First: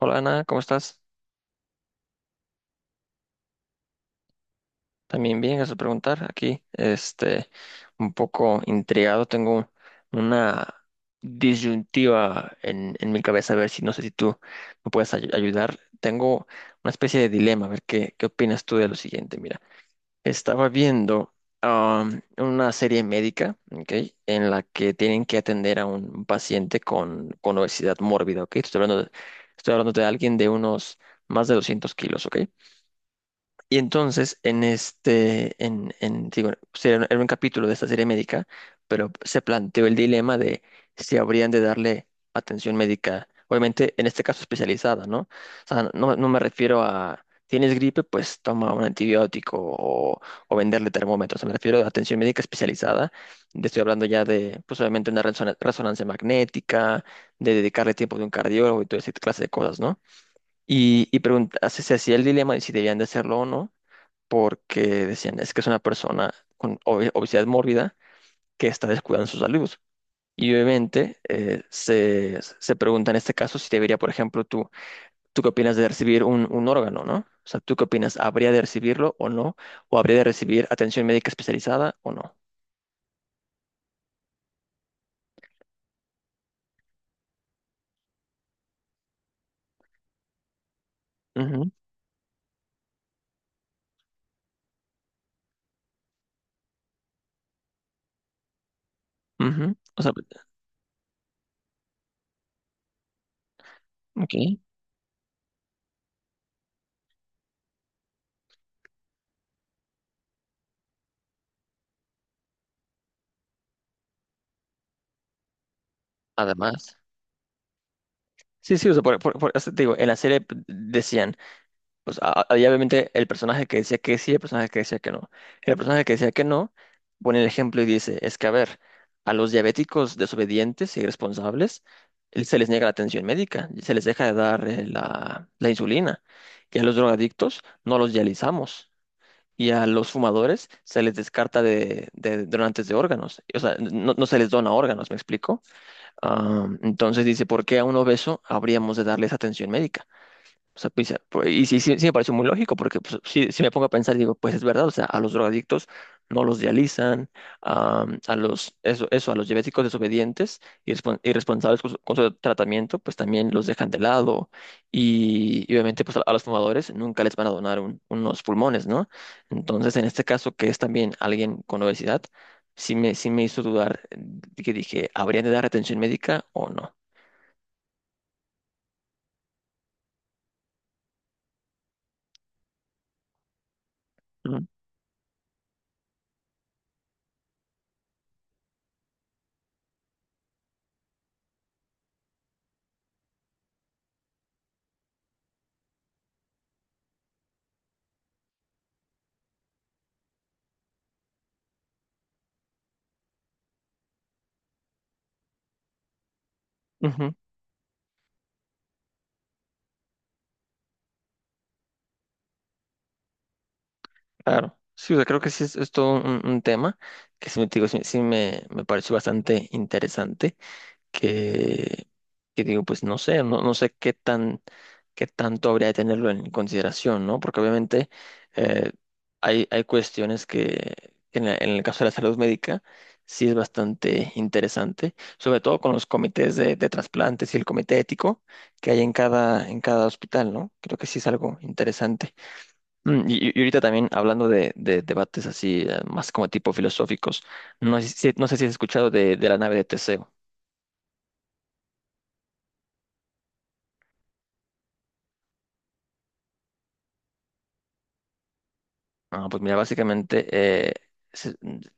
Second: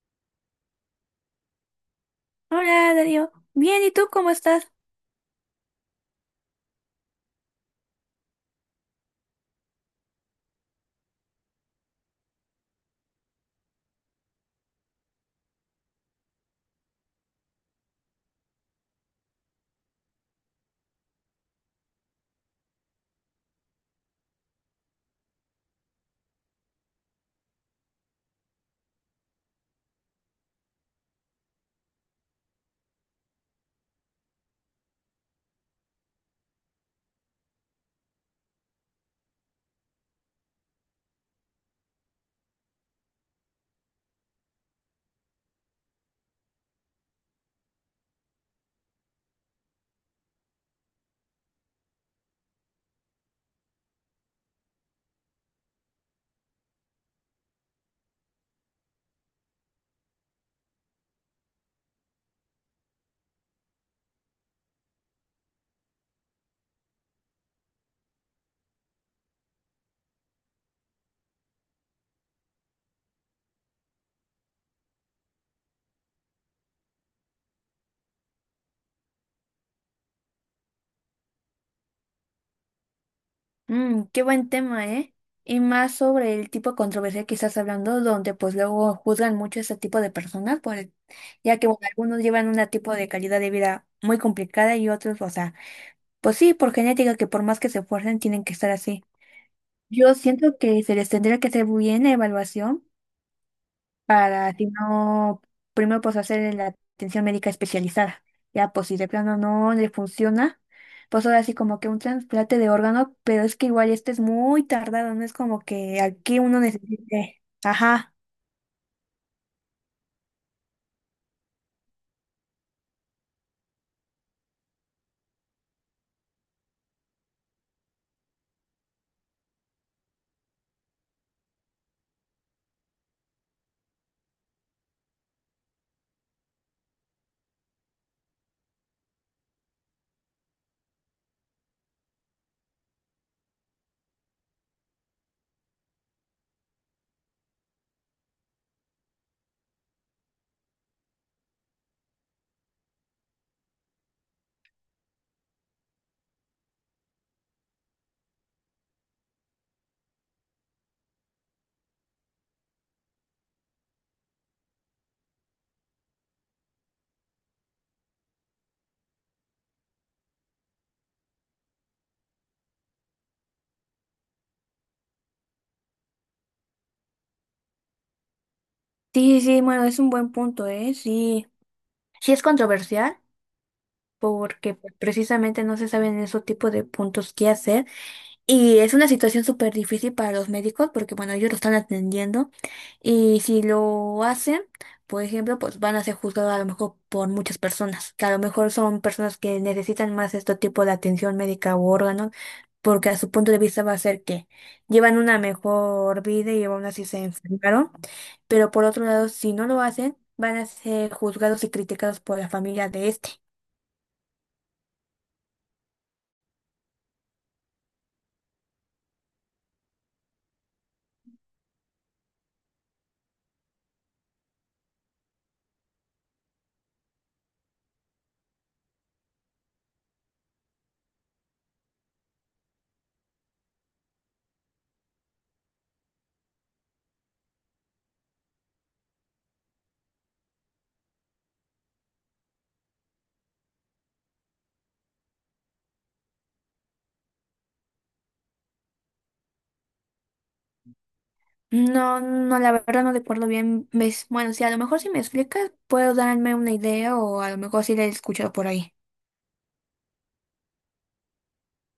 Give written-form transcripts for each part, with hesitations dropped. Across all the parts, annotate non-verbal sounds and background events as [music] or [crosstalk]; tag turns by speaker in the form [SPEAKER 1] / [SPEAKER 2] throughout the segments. [SPEAKER 1] Hola Ana, ¿cómo estás?
[SPEAKER 2] Hola, Darío. Bien, ¿y tú cómo estás?
[SPEAKER 1] También bien, gracias por preguntar. Aquí, este, un poco intrigado, tengo una disyuntiva en mi cabeza, a ver si no sé si tú me puedes ayudar. Tengo una especie de dilema, a ver qué opinas tú de lo siguiente. Mira, estaba viendo una serie médica, ¿ok? En la que tienen que atender a un paciente con obesidad mórbida, ¿ok? Estoy hablando de alguien de unos más de 200 kilos, ¿ok? Y entonces, en este, en- digo, era un capítulo de esta serie médica, pero se planteó el dilema de si habrían de darle atención médica, obviamente en este caso especializada, ¿no? O sea, no, no me refiero a, tienes gripe, pues toma un antibiótico o venderle termómetros, me refiero a atención médica especializada, estoy hablando ya de, pues obviamente una resonancia magnética, de dedicarle tiempo de un cardiólogo y toda esa clase de cosas, ¿no? Y pregunta, se hacía el dilema de si debían de hacerlo o no porque decían, es que es una persona con obesidad mórbida que está descuidando su salud. Y obviamente se pregunta en este caso si debería, por ejemplo, ¿tú qué opinas de recibir un órgano, no? O sea, ¿tú qué opinas? ¿Habría de recibirlo o no? ¿O habría de recibir atención médica especializada o no?
[SPEAKER 2] Mm, qué buen tema, ¿eh? Y más sobre el tipo de controversia que estás hablando, donde pues luego juzgan mucho ese tipo de personas, por el- ya que
[SPEAKER 1] Ujú,
[SPEAKER 2] bueno, algunos llevan un tipo de calidad de vida muy complicada y otros, o sea, pues sí, por genética, que por más que se esfuercen, tienen que estar así.
[SPEAKER 1] ujú. O sea,
[SPEAKER 2] Yo siento que se les tendría que hacer bien la evaluación
[SPEAKER 1] ok.
[SPEAKER 2] para si no, primero pues hacer la atención médica especializada. Ya, pues si de plano no le funciona, pues ahora sí como que un trasplante de órgano, pero es que igual este es muy tardado, no es como que aquí uno
[SPEAKER 1] Además.
[SPEAKER 2] necesite. Ajá.
[SPEAKER 1] Sí, sí, o sea, o sea, te digo, en la serie decían, pues había obviamente el personaje que decía que sí, el personaje que decía que no. El personaje que decía que no pone el ejemplo y dice, es que a ver, a los diabéticos desobedientes y irresponsables se les niega la atención médica, se les deja de dar la insulina. Y a los drogadictos no los dializamos. Y a los fumadores se les descarta de donantes de órganos. O sea, no, no se les dona órganos, ¿me explico? Ah, entonces dice, ¿por qué a un obeso habríamos de darles atención médica? O sea, y sí, sí, sí me pareció muy lógico, porque pues, sí, sí me pongo a pensar, y digo, pues es verdad, o sea, a los drogadictos no los dializan, a eso, eso, a los diabéticos desobedientes y irresponsables con su tratamiento, pues también los dejan de lado. Y obviamente, pues a los fumadores nunca les van a donar unos pulmones, ¿no? Entonces, en este caso, que es también alguien con obesidad, sí me hizo dudar, que dije, ¿habrían de dar atención médica o no?
[SPEAKER 2] Sí, sí, bueno, es un buen punto, ¿eh? Sí, sí es controversial porque pues, precisamente no se saben esos tipos de puntos qué hacer. Y es una situación súper difícil para los médicos porque, bueno, ellos lo están atendiendo y si lo hacen, por ejemplo, pues van a ser juzgados a lo mejor por muchas personas, que a lo mejor son personas que necesitan más este tipo de atención médica u órganos, porque a su punto de vista va a ser que llevan una mejor vida y aún así se
[SPEAKER 1] Ujú.
[SPEAKER 2] enfermaron, pero por otro lado, si no lo hacen, van a ser juzgados y criticados por la familia de este.
[SPEAKER 1] Claro, sí, o sea, creo que sí es todo un tema que sí, me, digo, sí, sí me pareció bastante interesante, que, que digo, pues no sé, no, no sé qué tanto habría de tenerlo en consideración, ¿no? Porque obviamente eh, hay cuestiones que en el caso de la salud médica sí es bastante interesante, sobre todo con los comités de trasplantes y el comité ético que hay en cada hospital, ¿no? Creo que sí es algo interesante. Y ahorita también hablando de debates así, más como tipo filosóficos, no sé si has escuchado de la nave de Teseo.
[SPEAKER 2] No, no, la verdad no recuerdo bien. Ves, bueno, sí, a lo mejor si me explicas, puedo darme una idea o a lo mejor sí la he escuchado por ahí.
[SPEAKER 1] Ah, pues mira, básicamente se-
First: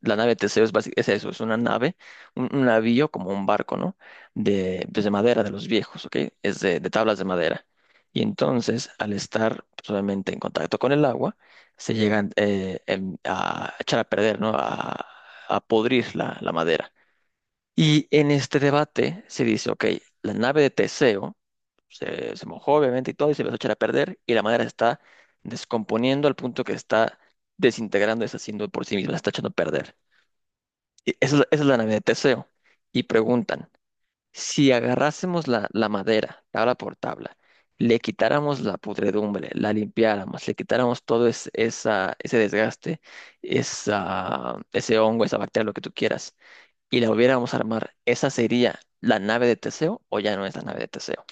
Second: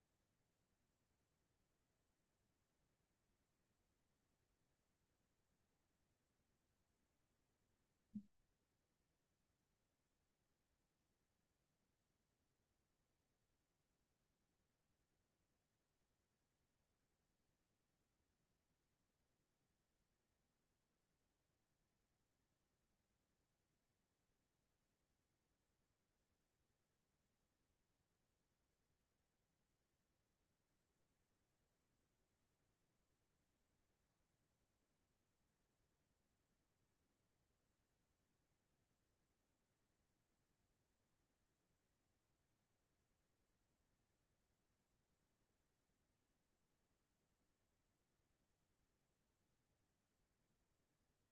[SPEAKER 1] la nave de Teseo es eso, es una nave, un navío como un barco, ¿no? De, pues de madera de los viejos, ¿ok? Es de tablas de madera. Y entonces, al estar pues, obviamente en contacto con el agua, se llegan a echar a perder, ¿no? A podrir la madera. Y en este debate se dice, ok, la nave de Teseo se mojó obviamente y todo y se empezó a echar a perder y la madera se está descomponiendo al punto que está desintegrando, deshaciendo por sí misma, se está echando a perder. Y esa es la nave de Teseo. Y preguntan, si agarrásemos la madera, tabla por tabla, le quitáramos la pudredumbre, la limpiáramos, le quitáramos todo ese desgaste, ese hongo, esa bacteria, lo que tú quieras y la volviéramos a armar, ¿esa sería la nave de Teseo o ya no es la nave de Teseo?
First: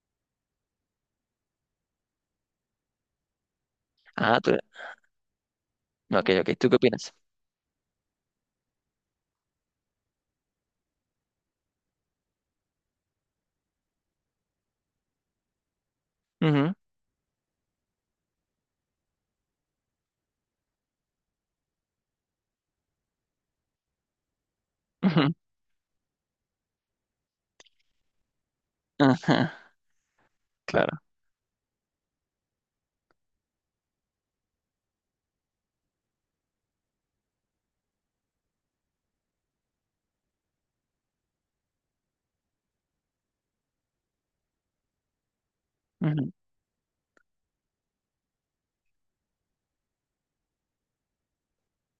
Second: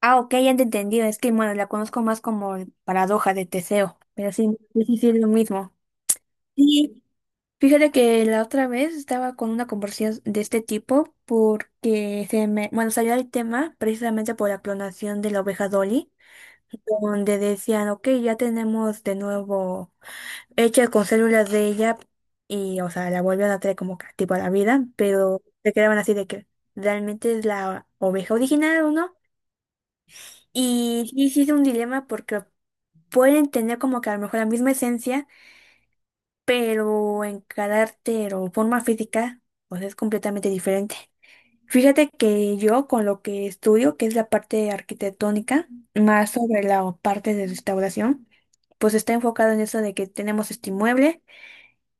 [SPEAKER 2] Ah, ok, ya te entendí. Es que, bueno, la conozco más como el paradoja de Teseo, pero
[SPEAKER 1] Ah,
[SPEAKER 2] sí, sí, sí, sí, es lo mismo.
[SPEAKER 1] no, ok, ok. ¿Tú qué
[SPEAKER 2] Sí,
[SPEAKER 1] opinas?
[SPEAKER 2] fíjate que la otra vez estaba con una conversación de este tipo porque bueno, salió el tema precisamente por la clonación de la oveja Dolly,
[SPEAKER 1] Ujú,
[SPEAKER 2] donde decían, ok, ya tenemos de nuevo, hecha con células de ella y, o sea, la vuelven a traer como que tipo a la vida,
[SPEAKER 1] ujú.
[SPEAKER 2] pero se quedaban así de que realmente es la oveja original o
[SPEAKER 1] [laughs]
[SPEAKER 2] no.
[SPEAKER 1] Ajá, claro.
[SPEAKER 2] Y sí, sí es un dilema porque pueden tener como que a lo mejor la misma esencia, pero en carácter o forma física, o sea, es completamente diferente. Fíjate que yo con lo que estudio, que es la parte arquitectónica,
[SPEAKER 1] Ujú,
[SPEAKER 2] más sobre la parte de restauración, pues está enfocado en eso de que tenemos este inmueble.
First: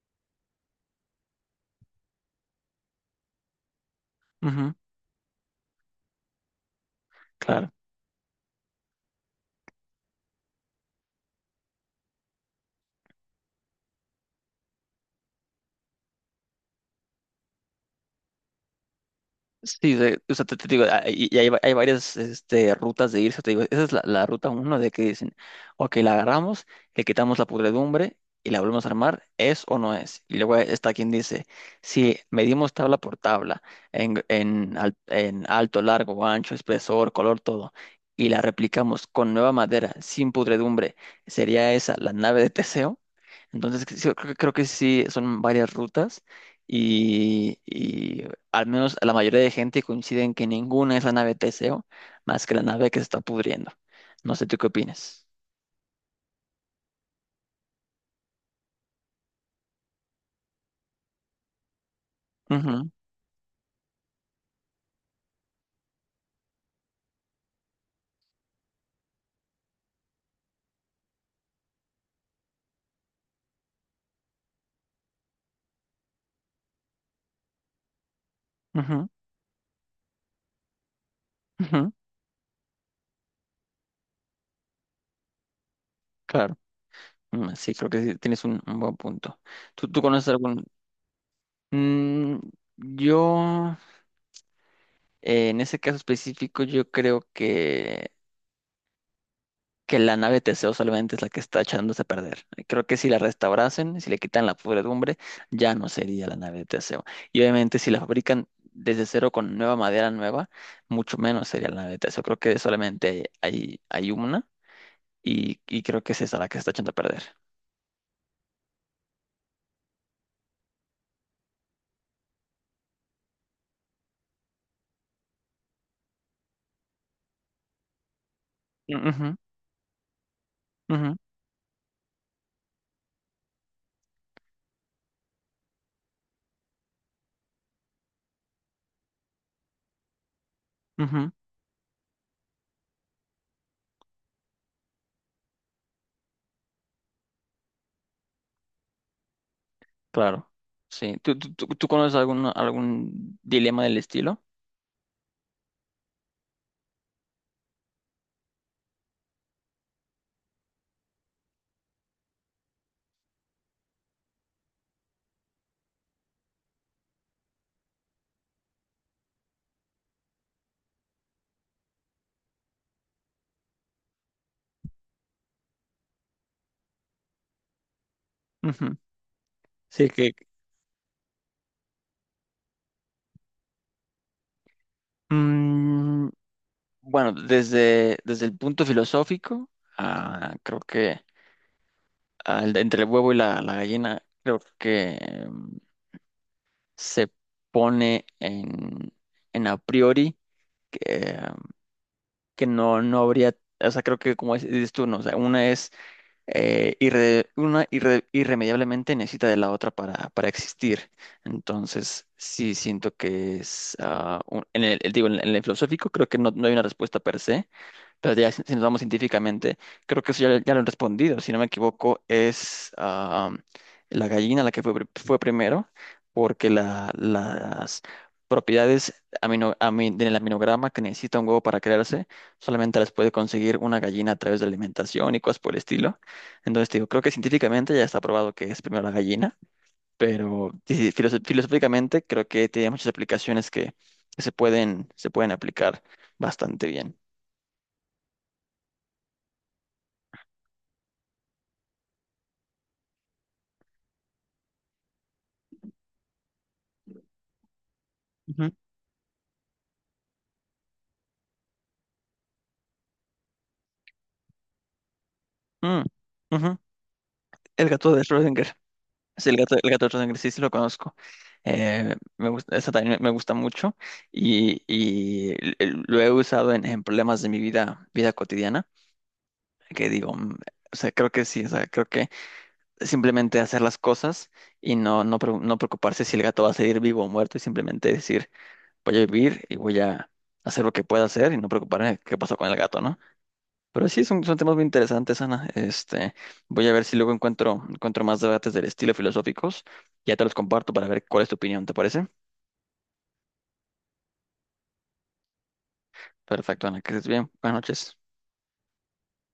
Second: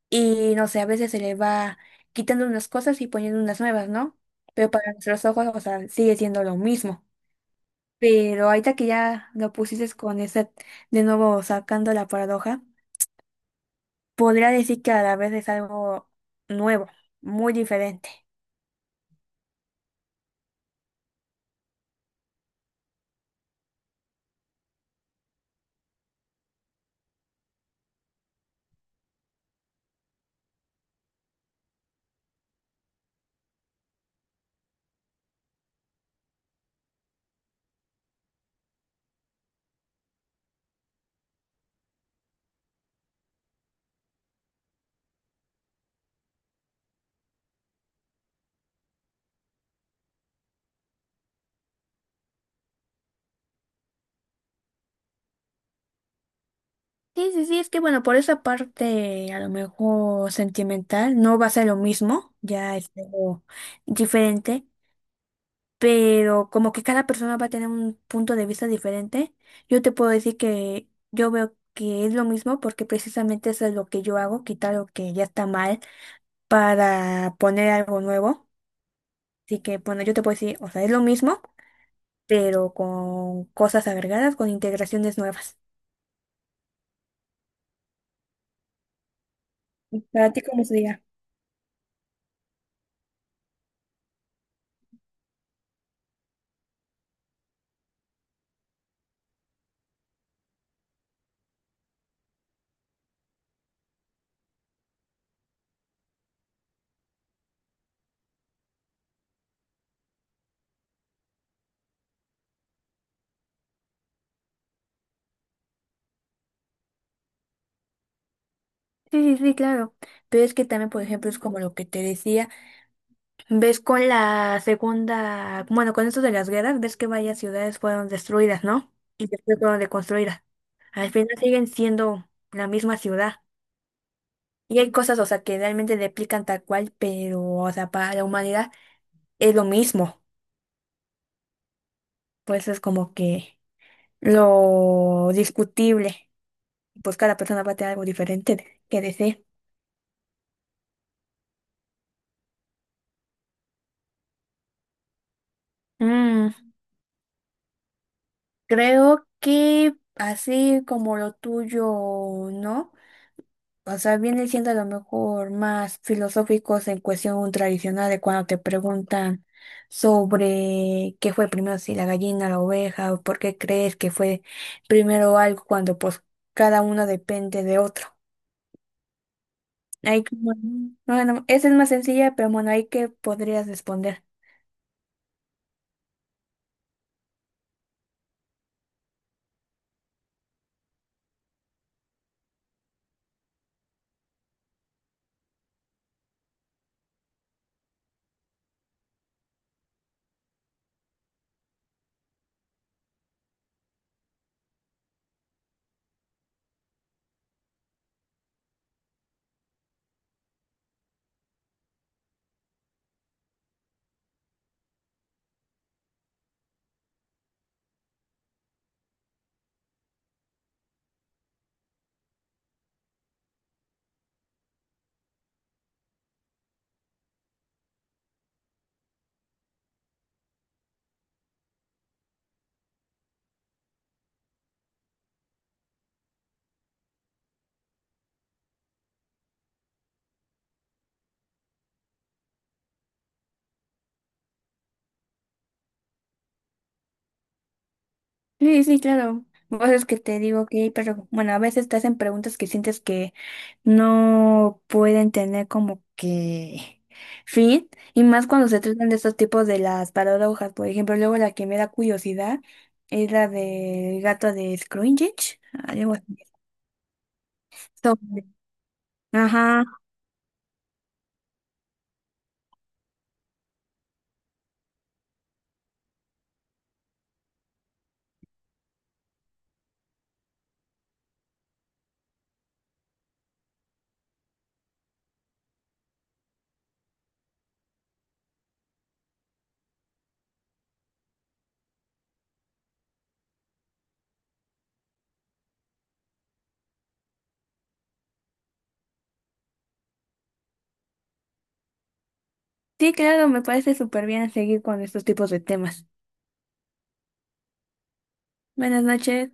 [SPEAKER 2] Y no sé, a veces se le va quitando unas cosas y poniendo unas nuevas, ¿no? Pero
[SPEAKER 1] ujú,
[SPEAKER 2] para nuestros ojos, o sea, sigue siendo lo mismo.
[SPEAKER 1] claro.
[SPEAKER 2] Pero ahorita que ya lo pusiste con esa, de nuevo sacando la paradoja, podría decir que a la vez es algo nuevo, muy diferente.
[SPEAKER 1] Sí, o sea, te digo, hay varias este, rutas de irse, te digo, esa es la ruta uno de que dicen, ok, la agarramos, le quitamos la pudredumbre y la volvemos a armar, ¿es o no es? Y luego está quien dice, si medimos tabla por tabla, en alto, largo, ancho, espesor, color, todo, y la replicamos con nueva madera, sin pudredumbre, ¿sería esa la nave de Teseo? Entonces, que sí, creo que sí son varias rutas y al menos la mayoría de gente coincide en que ninguna es la nave Teseo más que la nave que se está pudriendo. No sé, ¿tú qué opinas?
[SPEAKER 2] Sí, es que bueno, por esa parte a lo mejor sentimental no va a ser lo mismo, ya
[SPEAKER 1] Ujú,
[SPEAKER 2] es algo diferente, pero como que cada persona va a tener un punto de vista diferente, yo te puedo decir que yo veo que es lo mismo porque precisamente eso es lo que yo hago, quitar lo que ya está mal para poner algo nuevo.
[SPEAKER 1] ujú,
[SPEAKER 2] Así que bueno, yo te puedo decir, o sea, es lo mismo,
[SPEAKER 1] ujú,
[SPEAKER 2] pero con cosas agregadas, con integraciones nuevas.
[SPEAKER 1] claro. Sí, creo que sí, tienes un buen punto. ¿Tú conoces
[SPEAKER 2] ¿Para ti
[SPEAKER 1] algún...?
[SPEAKER 2] cómo sería?
[SPEAKER 1] Mm, yo, en ese caso específico, yo creo que la nave Teseo solamente es la que está echándose a perder. Creo que si la restaurasen, si le quitan la podredumbre, ya no sería la nave de Teseo. Y obviamente si la fabrican desde cero con nueva madera nueva, mucho menos sería la nave de Teseo. Creo que solamente hay una y creo que es esa la que está echando a perder.
[SPEAKER 2] Sí, claro. Pero es que también, por ejemplo, es como lo que te decía. Ves con la segunda, bueno, con esto de las guerras, ves que varias ciudades fueron destruidas, ¿no? Y
[SPEAKER 1] Ujú,
[SPEAKER 2] después fueron reconstruidas. Al
[SPEAKER 1] ujú,
[SPEAKER 2] final siguen siendo la misma ciudad. Y hay cosas, o sea, que realmente replican tal cual, pero, o sea, para la humanidad es lo mismo.
[SPEAKER 1] ujú,
[SPEAKER 2] Pues es como que lo discutible. Pues cada persona va a tener algo diferente de- que decir.
[SPEAKER 1] claro, sí. ¿Tú conoces algún dilema del estilo?
[SPEAKER 2] Mm, creo que así como lo tuyo, ¿no? O sea, viene siendo a lo mejor más filosóficos en cuestión tradicional de cuando te preguntan sobre qué fue primero, si la gallina, la oveja, o por qué crees que fue primero algo cuando pues cada uno depende de otro.
[SPEAKER 1] Ujú. Sí,
[SPEAKER 2] Ahí
[SPEAKER 1] que...
[SPEAKER 2] como, bueno, esa es más sencilla, pero bueno, ahí que podrías responder.
[SPEAKER 1] Mm, Bueno, desde el punto filosófico, creo que entre el huevo y la gallina, creo que se pone en, a priori que, em, que no, no habría, o sea, creo que como dices tú, ¿no? O sea, una es irremediablemente necesita de la otra para existir. Entonces, sí siento que digo, en el filosófico creo que no, no hay una respuesta per se. Pero ya si nos vamos científicamente, creo que eso ya lo han respondido. Si no me equivoco, es la gallina la que fue primero, porque las propiedades del aminograma que necesita un huevo para crearse, solamente las puede conseguir una gallina a través de alimentación y cosas por el estilo. Entonces, te digo, creo que científicamente ya está probado que es primero la gallina, pero sí, filosóficamente creo que tiene muchas aplicaciones que se pueden aplicar bastante bien.
[SPEAKER 2] Sí, sí, claro. Vos es que te digo que, pero bueno, a veces te hacen preguntas que sientes que no pueden tener como que [laughs] fin, y más cuando se tratan de estos tipos de las paradojas, por ejemplo, luego la que me da curiosidad es la del gato de Scroogge,
[SPEAKER 1] Mm,
[SPEAKER 2] algo así.
[SPEAKER 1] ujú. El gato de
[SPEAKER 2] Sobre-
[SPEAKER 1] Schrödinger. Sí, el gato,
[SPEAKER 2] Ajá,
[SPEAKER 1] el gato de Schrödinger, sí, sí lo conozco. Me gusta, esa también me gusta mucho y lo he usado en problemas de mi vida cotidiana, que digo, o sea, creo que sí, o sea, creo que simplemente hacer las cosas y no preocuparse si el gato va a seguir vivo o muerto y simplemente decir, voy a vivir y voy a hacer lo que pueda hacer y no preocuparme qué pasó con el gato, ¿no? Pero sí, son temas muy interesantes, Ana. Este, voy a ver si luego encuentro más debates del estilo filosóficos. Ya te los comparto para ver cuál es tu opinión, ¿te parece?
[SPEAKER 2] sí, claro, me parece súper bien seguir con estos tipos de temas.
[SPEAKER 1] Perfecto, Ana, que estés bien. Buenas noches.
[SPEAKER 2] Buenas noches.